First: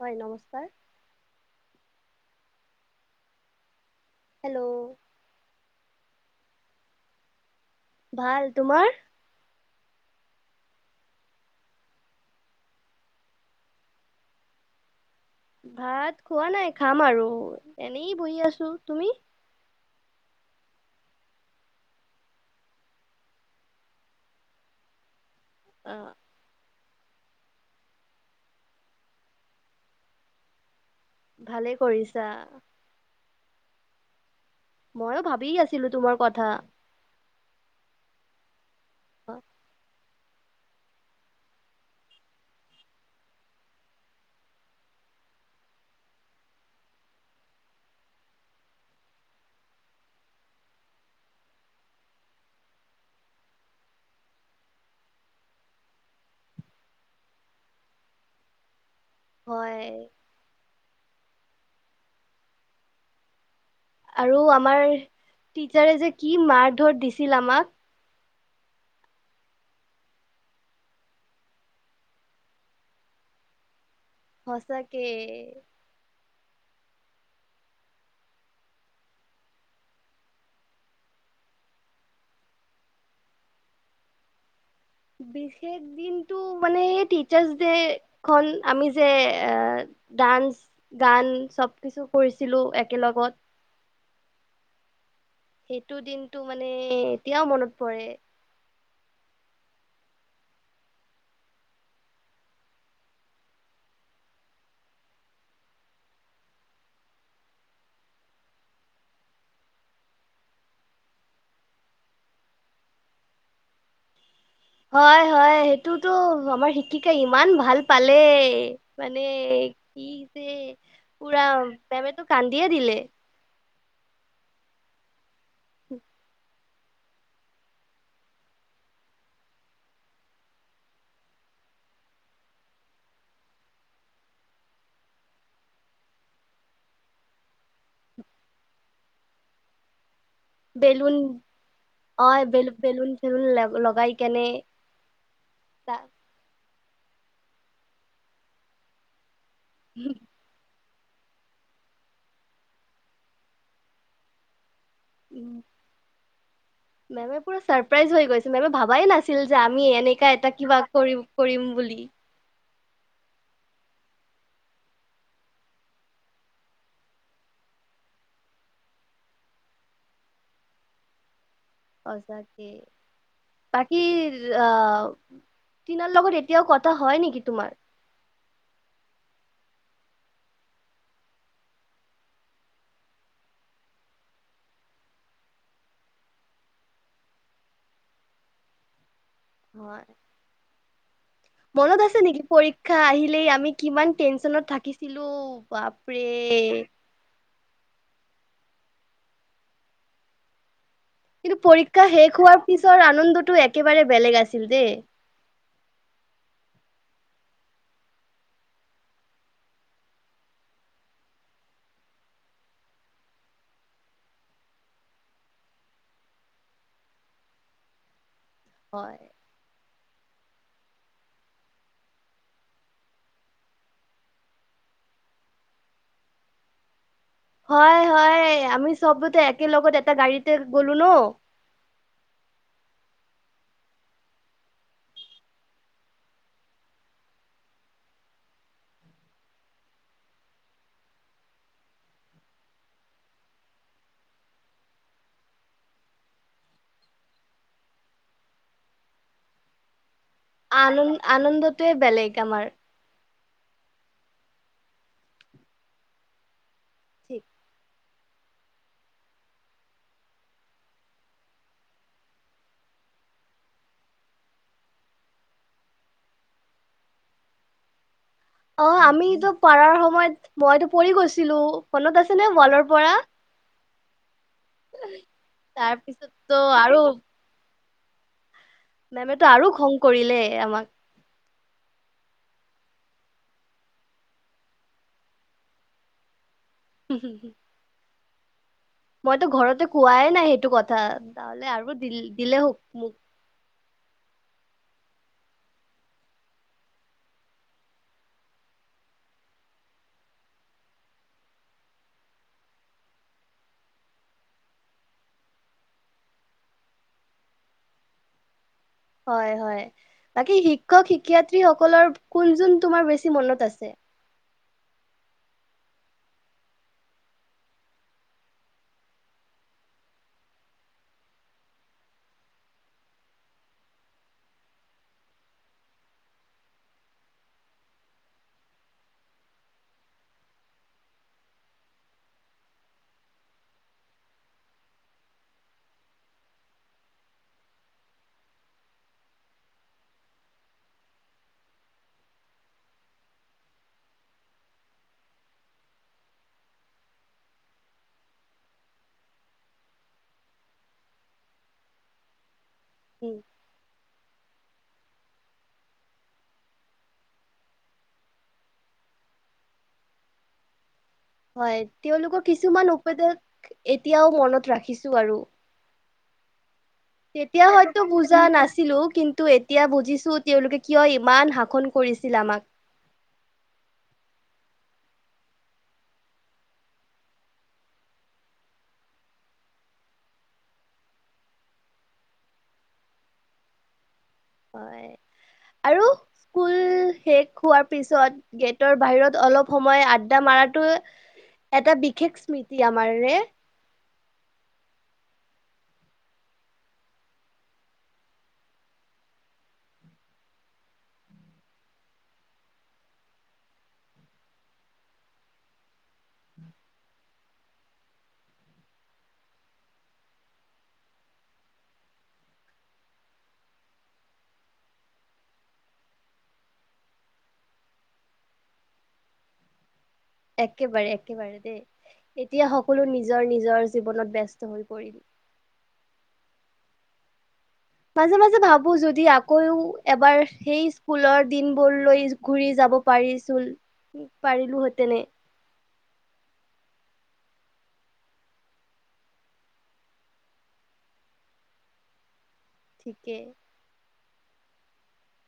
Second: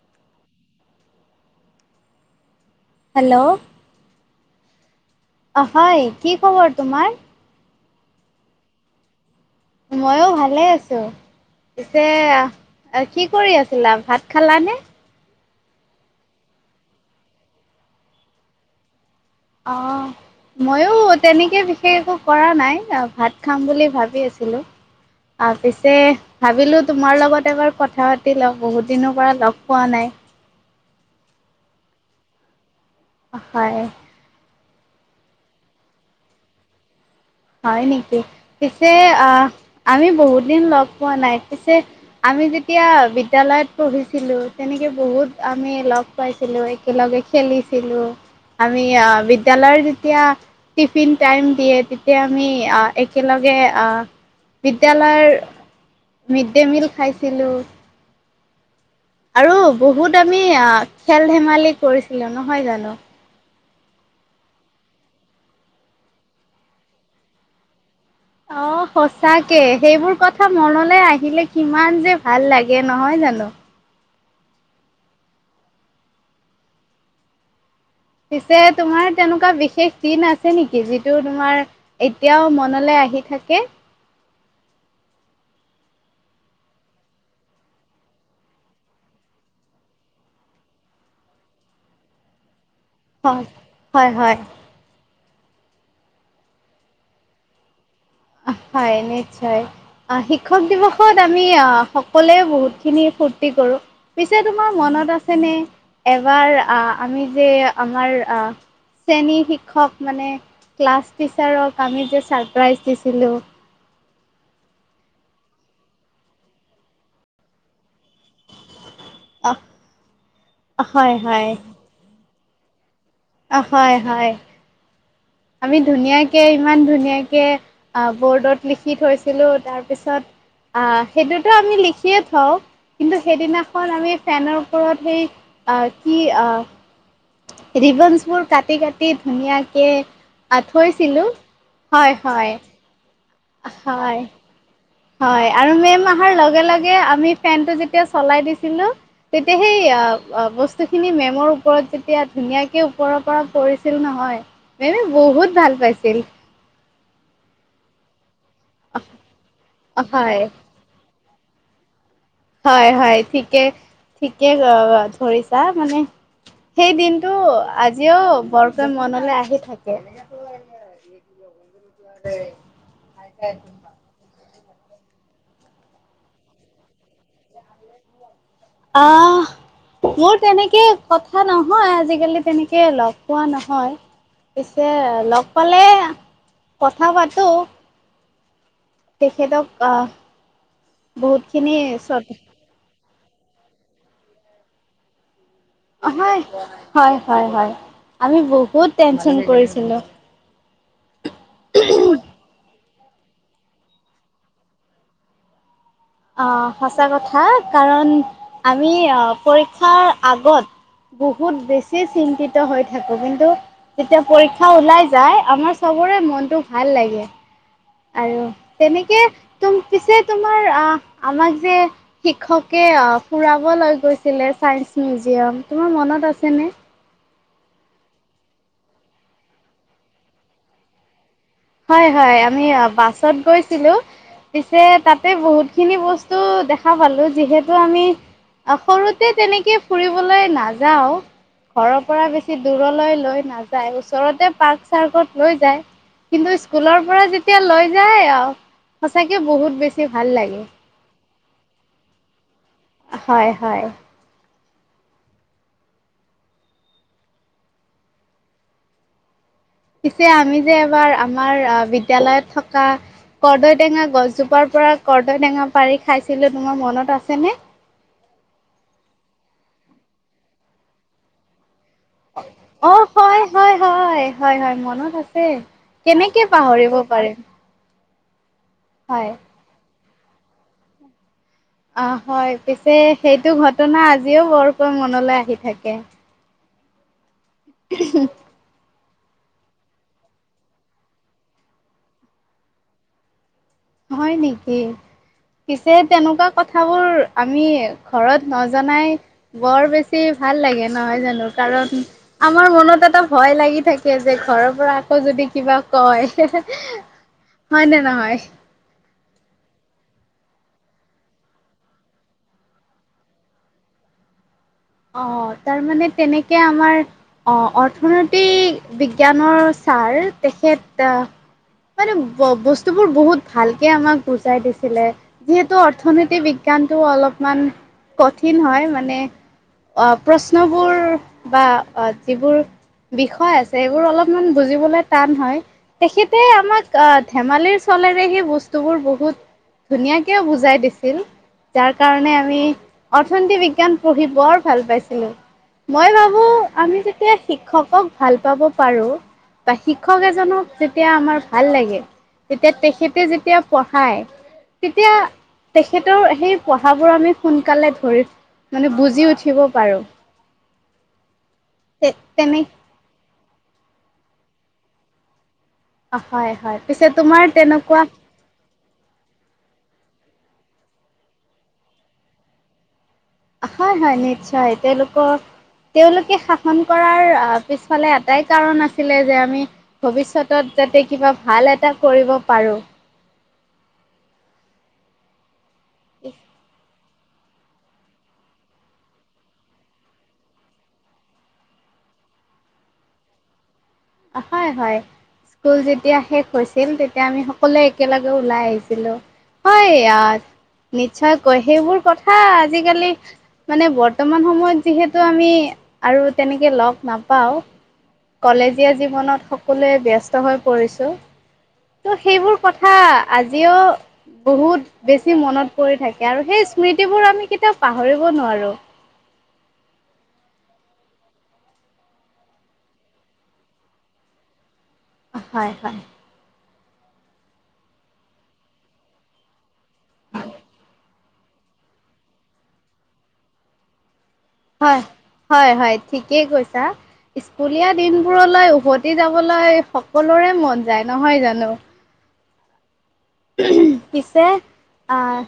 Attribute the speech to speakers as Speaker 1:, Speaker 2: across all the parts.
Speaker 1: হয়, নমস্কাৰ।
Speaker 2: Hello?
Speaker 1: Hello!
Speaker 2: হয় কি খবৰ তোমাৰ?
Speaker 1: ভাল, তোমাৰ?
Speaker 2: ময়ো ভালে আছো। পিছে কি কৰি আছিলা ভাত খালানে?
Speaker 1: ভাত খোৱা নাই খাম আৰু এনেই বহি আছো, তুমি?
Speaker 2: অ
Speaker 1: [inaudible]
Speaker 2: ময়ো তেনেকে বিশেষ একো কৰা নাই ভাত খাম বুলি ভাবি আছিলো। অ পিছে ভাবিলো তোমাৰ লগত এবাৰ কথা পাতি লও বহুত দিনৰ পৰা লগ পোৱা নাই।
Speaker 1: ভালে কৰিছা।
Speaker 2: হয়।
Speaker 1: ময়ো ভাবিয়ে আছিলো তোমাৰ কথা।
Speaker 2: হয় নেকি, পিছে অ আমি বহুত দিন লগ পোৱা নাই পিছে আমি যেতিয়া বিদ্যালয়ত পঢ়িছিলো তেনেকে বহুত বহুত আমি লগ পাইছিলো একেলগে খেলিছিলো। আমি বিদ্যালয়ৰ যেতিয়া টিফিন টাইম দিয়ে তেতিয়া আমি আহ একেলগে আহ বিদ্যালয়ৰ মিড ডে মিল খাইছিলোঁ। আৰু
Speaker 1: হয়
Speaker 2: বহুত আমি খেল ধেমালি কৰিছিলো নহয় জানো?
Speaker 1: আৰু আমাৰ টিচাৰে যে কি মাৰ ধৰ দিছিল আমাক।
Speaker 2: অ সচাকে সেইবোৰ কথা মনলে আহিলে কিমান যে ভাল লাগে নহয়। [unintelligible]
Speaker 1: সচকে।
Speaker 2: পিছে তোমাৰ তেনেকুৱা বিশেষ দিন আছে নেকি, যিটো তোমাৰ এতিয়াও মনলৈ আ আহি থাকে?
Speaker 1: বিশেষ দিনটো মানে সেই টিচাৰ্ছ দেইখন, আমি যে এ ডান্স, গান, চব কিছু কৰিছিলোঁ, এক
Speaker 2: হয়, হয় হয়।
Speaker 1: সেইটো দিনটো মানে, এতিয়াও মনত পৰে।
Speaker 2: হয়, নিশ্চয়। আ-শিক্ষক দিৱসত আমি আ-সকলোৱে বহুত খিনি ফূৰ্তি কৰো, পিছে তোমাৰ মন নত আছে নে, এবাৰ আমি যে আমাৰ আ শ্ৰেণী শিক্ষক মানে ক্লাছ টিচাৰক আমি যে ছাৰপ্ৰাইজ দিছিলোঁ?
Speaker 1: হয় হয়, সেইটোতো আমাৰ শিক্ষিকাই ইমান ভাল পালে, মানে
Speaker 2: অ,
Speaker 1: কি যে,
Speaker 2: হয়
Speaker 1: পুৰা,
Speaker 2: হয়
Speaker 1: মেমেতো কান্দিয়ে দিলে।
Speaker 2: অ' হয় হয়। আমি ধুনীয়াকে ইমান ধুনীয়াকে ব'ৰ্ডত লিখি থৈছিলোঁ, তাৰপিছত আ-সেইটোতো আমি লিখিয়ে থওঁ, কিন্তু সেইদিনাখন আমি ফেনৰ ওপৰত সেই আ-কি আ, ৰিবনচবোৰ কাটি কাটি ধুনীয়াকে
Speaker 1: বেলুন
Speaker 2: আ-থৈছিলোঁ, হয় হয়।
Speaker 1: বুল লগ-লগাই
Speaker 2: হয়
Speaker 1: কেনে
Speaker 2: হয়, আৰু মেম
Speaker 1: তা-
Speaker 2: অহাৰ লগে লগে আমি ফেনটো যেতিয়া চলাই দিছিলোঁ তেতিয়া সেই আ-আ বচ স্তু খিনি মেমৰ ওপৰত যেতিয়া ধুনীয়াকে ওপৰৰ পৰা পৰিছিল নহয় মেমে বহুত ভাল পাইছিল।
Speaker 1: মেমে পুৰা চাৰপ্ৰাইজ হৈ গৈছিল, মেমে ভাৱাই নাছিল যে আমি এনেকা
Speaker 2: হয়
Speaker 1: এটা কিবা কৰিম। কৰিম বুলি।
Speaker 2: হয়, হয় ঠিকে, ঠিকে আ, আ কৰিছা মানে সেই দিনটো আজিও বৰকৈ মনলৈ আহি থাকে। [unintelligible]
Speaker 1: সঁচাকে বাকি আহ টিণাৰ লগত এতিয়াও কথা হয় নেকি তোমাৰ?
Speaker 2: আহ মোৰ তেনেকে কথা নহয়। আজিকালি তেনেকে লগ পোৱা নহয়। পিছে লগ পালে, কথা পাতোঁ।
Speaker 1: হয়,
Speaker 2: বহুতখিনি
Speaker 1: মনত আছে
Speaker 2: শ্ৰদ্ধা
Speaker 1: নেকি পৰীক্ষা আহিলে লে আমি কিমান টেনচনত থাকিছিলোঁ।
Speaker 2: হয়, হয়, হয়, হয়। আমি বহুত টেনচন কৰিছিলোঁ।
Speaker 1: কিন্তু, পৰীক্ষা শেষ হোৱাৰ পিছৰ আনন্দটো একেবাৰে বেলেগ আছিল দেই।
Speaker 2: আহ সঁচা কথা কাৰণ আমি আহ পৰীক্ষাৰ আগত বহুত বেছি চিন্তিত হৈ থাকোঁ। কিন্তু, তেতিয়া পৰীক্ষা ওলায় যায়। আমাৰ চবৰে মনটো ভাল লাগে। আৰু
Speaker 1: হয়।
Speaker 2: তেনেকে তুম পিছে তোমাৰ আহ আমাক যে শিক্ষকে আহ ফুৰাব লৈ গৈছিলে চাইন্স মিউজিয়াম তোমাৰ মনত আছেনে?
Speaker 1: হয়, হয়। আমি চবতে একেলগতে এটা গাড়ীতে গলোঁ ন
Speaker 2: হয়, হয়। আমি বাছত গৈছিলোঁ। পিছে তাতে বহুত খিনি বস্তু দেখা পালোঁ। যিহেতু আমি আহ সৰুতে তেনেকে ফুৰিবলৈ নাযাওঁ। ঘৰৰ পৰা বেছি দূৰলৈ লৈ নাযায় ওচৰতে পাৰ্ক চাৰ্কত লৈ যায়। কিন্তু স্কুলৰ পৰা যেতিয়া লৈ যায় আহ সঁচাকে বহুত বেছি ভাল লাগে।
Speaker 1: আনন আনন্দটোৱে বেলেগ আমাৰ।
Speaker 2: হয়, হয়।
Speaker 1: ঠিক
Speaker 2: পিছে আমি যে এবাৰ আমাৰ আহ বিদ্যালয়ত থকা কৰ্দৈ টেঙা গছজোপাৰ পৰা কৰ্দৈটেঙা পাৰি খাইছিলোঁ তোমাৰ মনত আছেনে?
Speaker 1: অ' আমিতো পাৰাৰ সময়ত মইতো পৰি গৈছিলোঁ।
Speaker 2: অ' হয়, হয়, হয়, হয়, হয় মনত আছে।
Speaker 1: তাৰ
Speaker 2: কেনেকে
Speaker 1: পিছততো
Speaker 2: পাহৰিব পাৰে।
Speaker 1: মেমে টো আৰু খং কৰিলে আমাক।
Speaker 2: আহ হয়। পিছে, সেইটো ঘটনা আজিও বৰকৈ মনলৈ আহি থাকে।
Speaker 1: উম, হ'ম হ'ম।
Speaker 2: [unintelligible]
Speaker 1: মইতো ঘৰতে খোৱাই নাই সেইটো কথা তহলে আৰু দ দিলে হওঁক মোক
Speaker 2: হয় নেকি। পিছে তেনেকুৱা কথাবোৰ আমি ঘৰত নজনাই বৰ বেছি ভাল লাগে নহয় জানোঁ, কাৰণ আমাৰ মনত এটা ভয় লাগি থাকে যে ঘৰৰ পৰা আকৌ যদি কিবা কয়, হয় নে নহয়।
Speaker 1: হয়, হয় বাকী শিক্ষক শিক্ষয়ত্ৰী সকলৰ কোন যোন তোমাৰ বেছি মনত আছে।
Speaker 2: অ', তাৰমানে তেনেকে আমাৰ অ', অৰ্থনৈতিক বিজ্ঞানৰ ছাৰ তেখেত মানে বস্তুবোৰ বহুত ভালকে আমাক বুজাই দিছিলে যিহেতু অৰ্থনীতি বিজ্ঞান গানটো অলপমান কঠিন হয় মানে অ', প্ৰশ্নবোৰ বা যিবোৰ বিষয় আছে সেবোৰ অলপমান বুজিবলে টান হয়। তেখেতে আমাক আহ ধেমালিৰ চলেৰে সেই বস্তুবোৰ বহুত ধুনীয়াকে বুজাই দিছিল যাৰ কাৰণে আমি অৰ্থনীতি বিজ্ঞান পঢ়ি বৰ ভাল পাইছিলোঁ। মই ভাবোঁ আমি যেতিয়া শিক্ষকক ভাল পাব পাৰোঁ। বা শিক্ষক এজনক যেতিয়া আমাৰ ভাল লাগে তেতিয়া তেখেতে
Speaker 1: উম।
Speaker 2: যেতিয়া পঢ়ায় তেতিয়া তেখেতৰ সেই পঢ়াবোৰ আমি সোনকালে ধৰি মানে বুজ জি উঠিব পাৰোঁ।
Speaker 1: হয় তেওঁলোকৰ কিছুমান উপদেশ এতিয়াও মনত ৰাখিছো আৰু।
Speaker 2: অ হয় হয় পিছে তোমাৰ তেনেকুৱা
Speaker 1: ছিলো কিন্তু এতিয়া বুজিছো তেওঁলোকে কিয় ইমান শাসন কৰিছিল আমাক।
Speaker 2: হয় হয় নিশ্চয় তেওঁলোকৰ তেওঁলোকে শাসন কৰাৰ পিছফালে এটাই কাৰণ আছিলে যে আমি ভৱিষ্যতত যাতে কিবা ভাল এটা কৰিব পাৰো।
Speaker 1: হয় আৰু স্কুল শেষ হোৱাৰ পিছত গেটৰ বাহিৰত অলপ সময় আড্ডা মাৰাটো এটা বিশেষ স্মৃতি আমাৰ ৰে।
Speaker 2: হয় হয়। স্কুল যেতিয়া শেষ হৈছিল তেতিয়া আমি সকলোৱে একেলগে ওলাই আহিছিলো। হয় ইয়াত নিশ্চয় কয় সেইবোৰ কথা আজিকালি মানে বৰ্তমান সময়ত যিহেতু আমি আৰু তেনেকে লগ নাপাওঁ। কলেজীয়া জীৱনত সকলোৱে ব্যস্ত হৈ পৰিছোঁ। ত' সেইবোৰ কথা আজিও বহুত বেছি মনত পৰি থাকে আৰু সেই স্মৃতিবোৰ আমি কেতিয়াও পাহৰিব নোৱাৰো।
Speaker 1: [inaudible] একেবাৰে একেবাৰে দেই এতিয়া সকলো নিজৰ নিজৰ জীৱনত ব্যস্ত হৈ পৰিল।
Speaker 2: হয় হয়।
Speaker 1: মাজে মাজে ভাবো যদি আকৌও এবাৰ সেই- স্কুলৰ দিনবোৰ লৈ ঘুৰি যাব পাৰিছিলো
Speaker 2: হয়,
Speaker 1: পাৰিলোহেতেনে
Speaker 2: হয়, হয় ঠিকেই কৈছা। স্কুলীয়া দিনবোৰলৈ উভতি যাবলৈ সকলোৰে মন যায় নহয় জানো?
Speaker 1: ঠিকে
Speaker 2: পিছে আহ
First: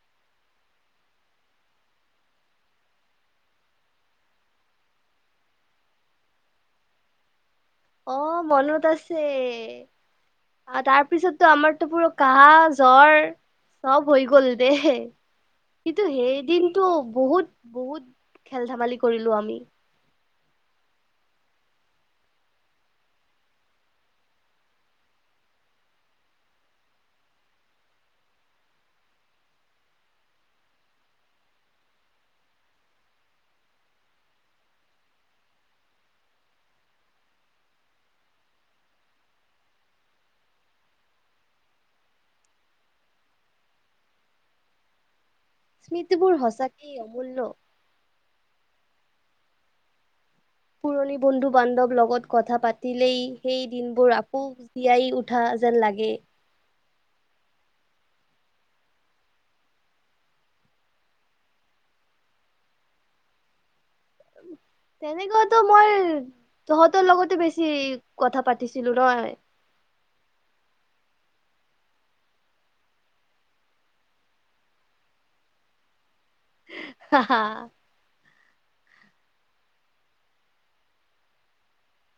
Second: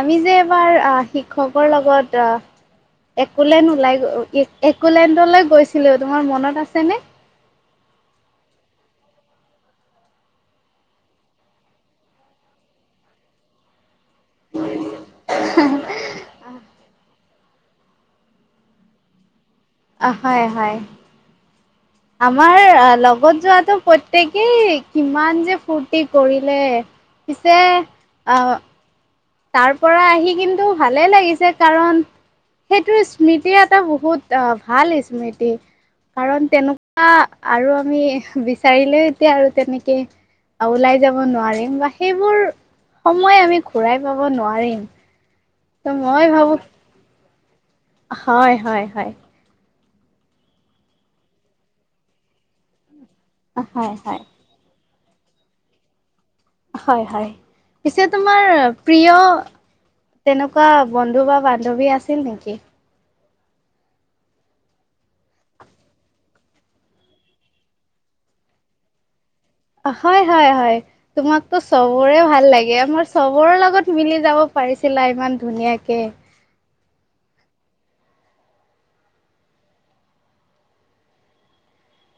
Speaker 2: আমি যে এবাৰ আহ শিক্ষকৰ লগত আহ একোলেণ্ড ওলাই গ একোলেণ্ডলৈ গৈছিলো তোমাৰ মনত আছেনে?
Speaker 1: অ মনত আছে। অ তাৰপিছতো আমাৰতো পুৰৰা কাহ জ্বৰ চব হৈ গ'ল দে কিন্তু সেইদিনটো বহুত বহুত খেল ধেমালি কৰিলো আমি।
Speaker 2: অ হয়, হয়। আমাৰ আ লগত যোৱাটো প্ৰত্যেকেই কিমান যে ফুৰ্তি কৰিলে। পিছে অ তাৰ পৰা আহি কিন্তু ভালে লাগিছে কাৰণ সেইটো স্মৃতিৰ এটা বহুত আহ ভাল স্মৃতি। কাৰণ তেনেকুৱা আৰু আমি বিচাৰিলেও এতিয়া আৰু তেনেকে ওলাই যাব নোৱাৰিম বা সেইবোৰ সময় আমি ঘূৰাই পাব নোৱাৰিম। ত' মই
Speaker 1: স্মৃতিবোৰ
Speaker 2: ভাবো
Speaker 1: সঁচাকেই অমূল্য।
Speaker 2: হয়, হয়, হয়।
Speaker 1: পুৰণি বন্ধু-বান্ধৱ লগত কথা পাতিলেই সেই
Speaker 2: হয়
Speaker 1: দিনবোৰ
Speaker 2: হয়
Speaker 1: আকৌ জীয়াই উঠা যেন লাগে।
Speaker 2: হয়, হয়। পিছে তোমাৰ প্ৰিয় তেনেকুৱা বন্ধু বা বান্ধৱী আছিল নেকি?
Speaker 1: তেনেকুৱাতো মই তহঁতৰ লগতো বেছি কথা পাতিছিলোঁ নহয়।
Speaker 2: হয়, হয়, হয়। তোমাকতো চবৰে ভাল লাগে আমাৰ চবৰে লগত মিলি যাব পাৰিছিলা ইমান ধুনীয়াকৈ।
Speaker 1: [unintelligible]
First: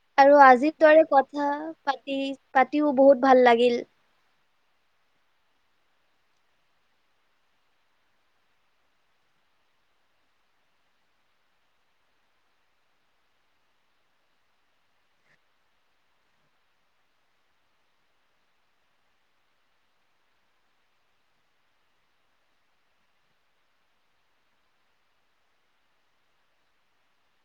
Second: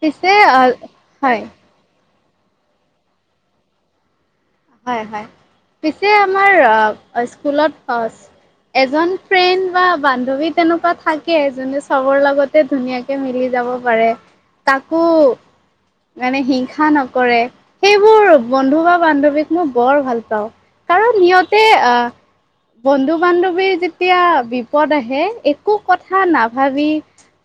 Speaker 2: পিছে
Speaker 1: আৰু
Speaker 2: আহ,
Speaker 1: আজি তোৰ
Speaker 2: হয়
Speaker 1: কথা পাতি পাতিও বহুত ভাল লাগিল।
Speaker 2: হয়, হয়। পিছে আমাৰ অ স্কুলত অ এজন ফ্ৰেণ্ড বা বান্ধৱী তেনেকুৱা থাকে, যোনে চবৰ লগতে ধুনীয়াকে মিলি যাব পাৰে, কাকো- মানে হিংসা নকৰে, সেইবোৰ বন্ধু বা বান্ধৱী মই বৰ ভাল পাওঁ, কাৰণ সিহঁতে আহ বন্ধু বান্ধৱীৰ যেতিয়া বিপদ আহে একো কথা নাভাবি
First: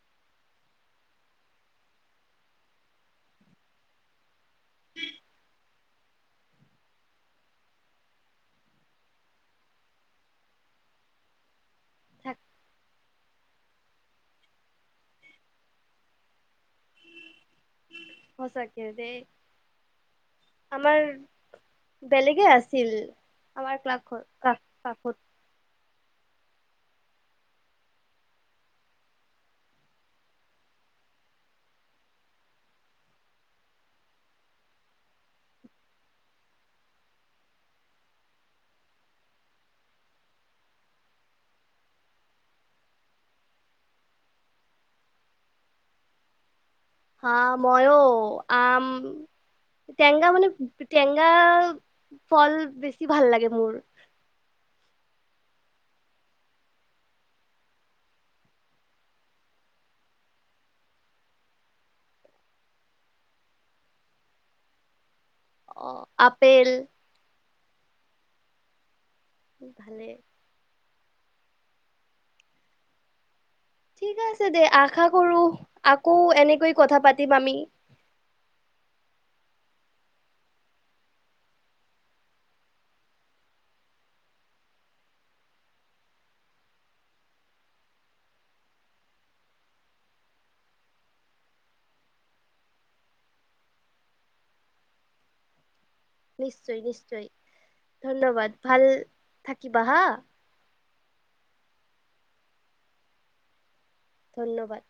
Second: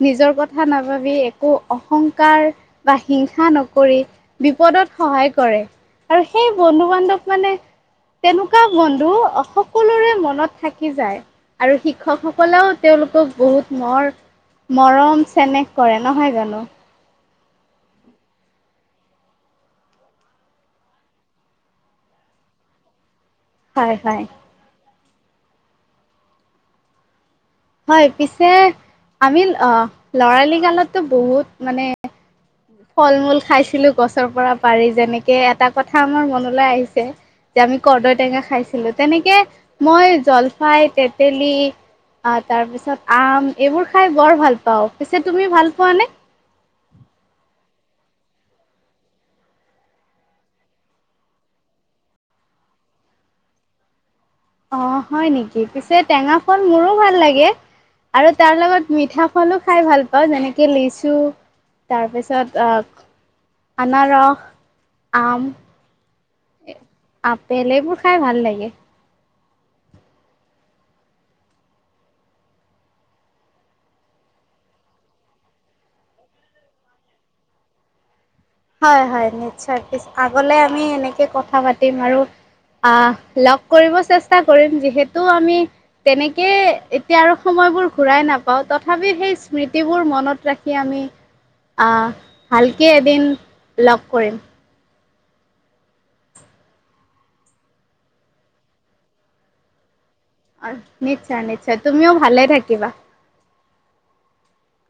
Speaker 2: নিজৰ কথা নাভাবি একো অহংকাৰ বা হিংসা নকৰি বিপদত সহায় কৰে আৰু সেই বন্ধু বান্ধৱ মানে তেনেকুৱা বন্ধু অ সকলোৰে মনত থাকি যায়। আৰু
Speaker 1: থাক
Speaker 2: শিক্ষকসকলেও তেওঁলোকক বহুত মৰ মৰম চেনেহ কৰে নহয় জানোঁ?
Speaker 1: সঁচাকে দেই। আমাৰ বেলেগে আছিল। আমাৰ
Speaker 2: হয়
Speaker 1: ক্লাক ঘৰ
Speaker 2: হয়
Speaker 1: ক্লা কাষত
Speaker 2: হয় পিছে আমি আহ লৰালি কালতো বহুত মানে ফল-মূল খাইছিলোঁ গছৰ পৰা পাৰি। যেনেকে এটা কথা মোৰ মনলৈ আহিছে যে আমি কৰদৈ টেঙা খাইছিলোঁ। তেনেকে মই জলফাই, তেতেলী অ', তাৰ পিছত আম এইবোৰ খাই বৰ ভাল পাওঁ। পিছে তুমি ভাল পোৱানে?
Speaker 1: হা ময়ো আম টেঙা মানে টেঙা ফল বেছি ভাল লাগে মোৰ।
Speaker 2: অ', হয় নেকি? পিছে টেঙা ফল মোৰো ভাল লাগে। আৰু তাৰ লগত মিঠা ফলো খাই ভাল পাওঁ। যেনেকে লিচু তাৰপিছত আনাৰস আম
Speaker 1: অ', আপেল।
Speaker 2: বেলেগবোৰ খাই ভাল লাগে।
Speaker 1: ভালে। ঠিক আছে দে আশা কৰোঁ, আকৌ এনেকৈ কথা পাতিম আমি।
Speaker 2: হয়-হয় নিশ্চয়। পিছ আগলৈ আমি এনেকে কথা পাতিম আৰু আহ লগ কৰিব চেষ্টা কৰিম। যিহেতু আমি তেনেকে এতিয়া আৰু সময় সময়বোৰ ঘূৰাই নাপাওঁ, তথাপি সেই স্মৃতিবোৰ মনত ৰাখি আমি আহ ভালকে এদিন লগ কৰিম।
Speaker 1: নিশ্চয়- নিশ্চয় ধন্যবাদ ভাল থাকিবা হা।
Speaker 2: নিশ্চয়- নিশ্চয় তুমিও ভালে থাকিবা।
Speaker 1: ধন্যবাদ।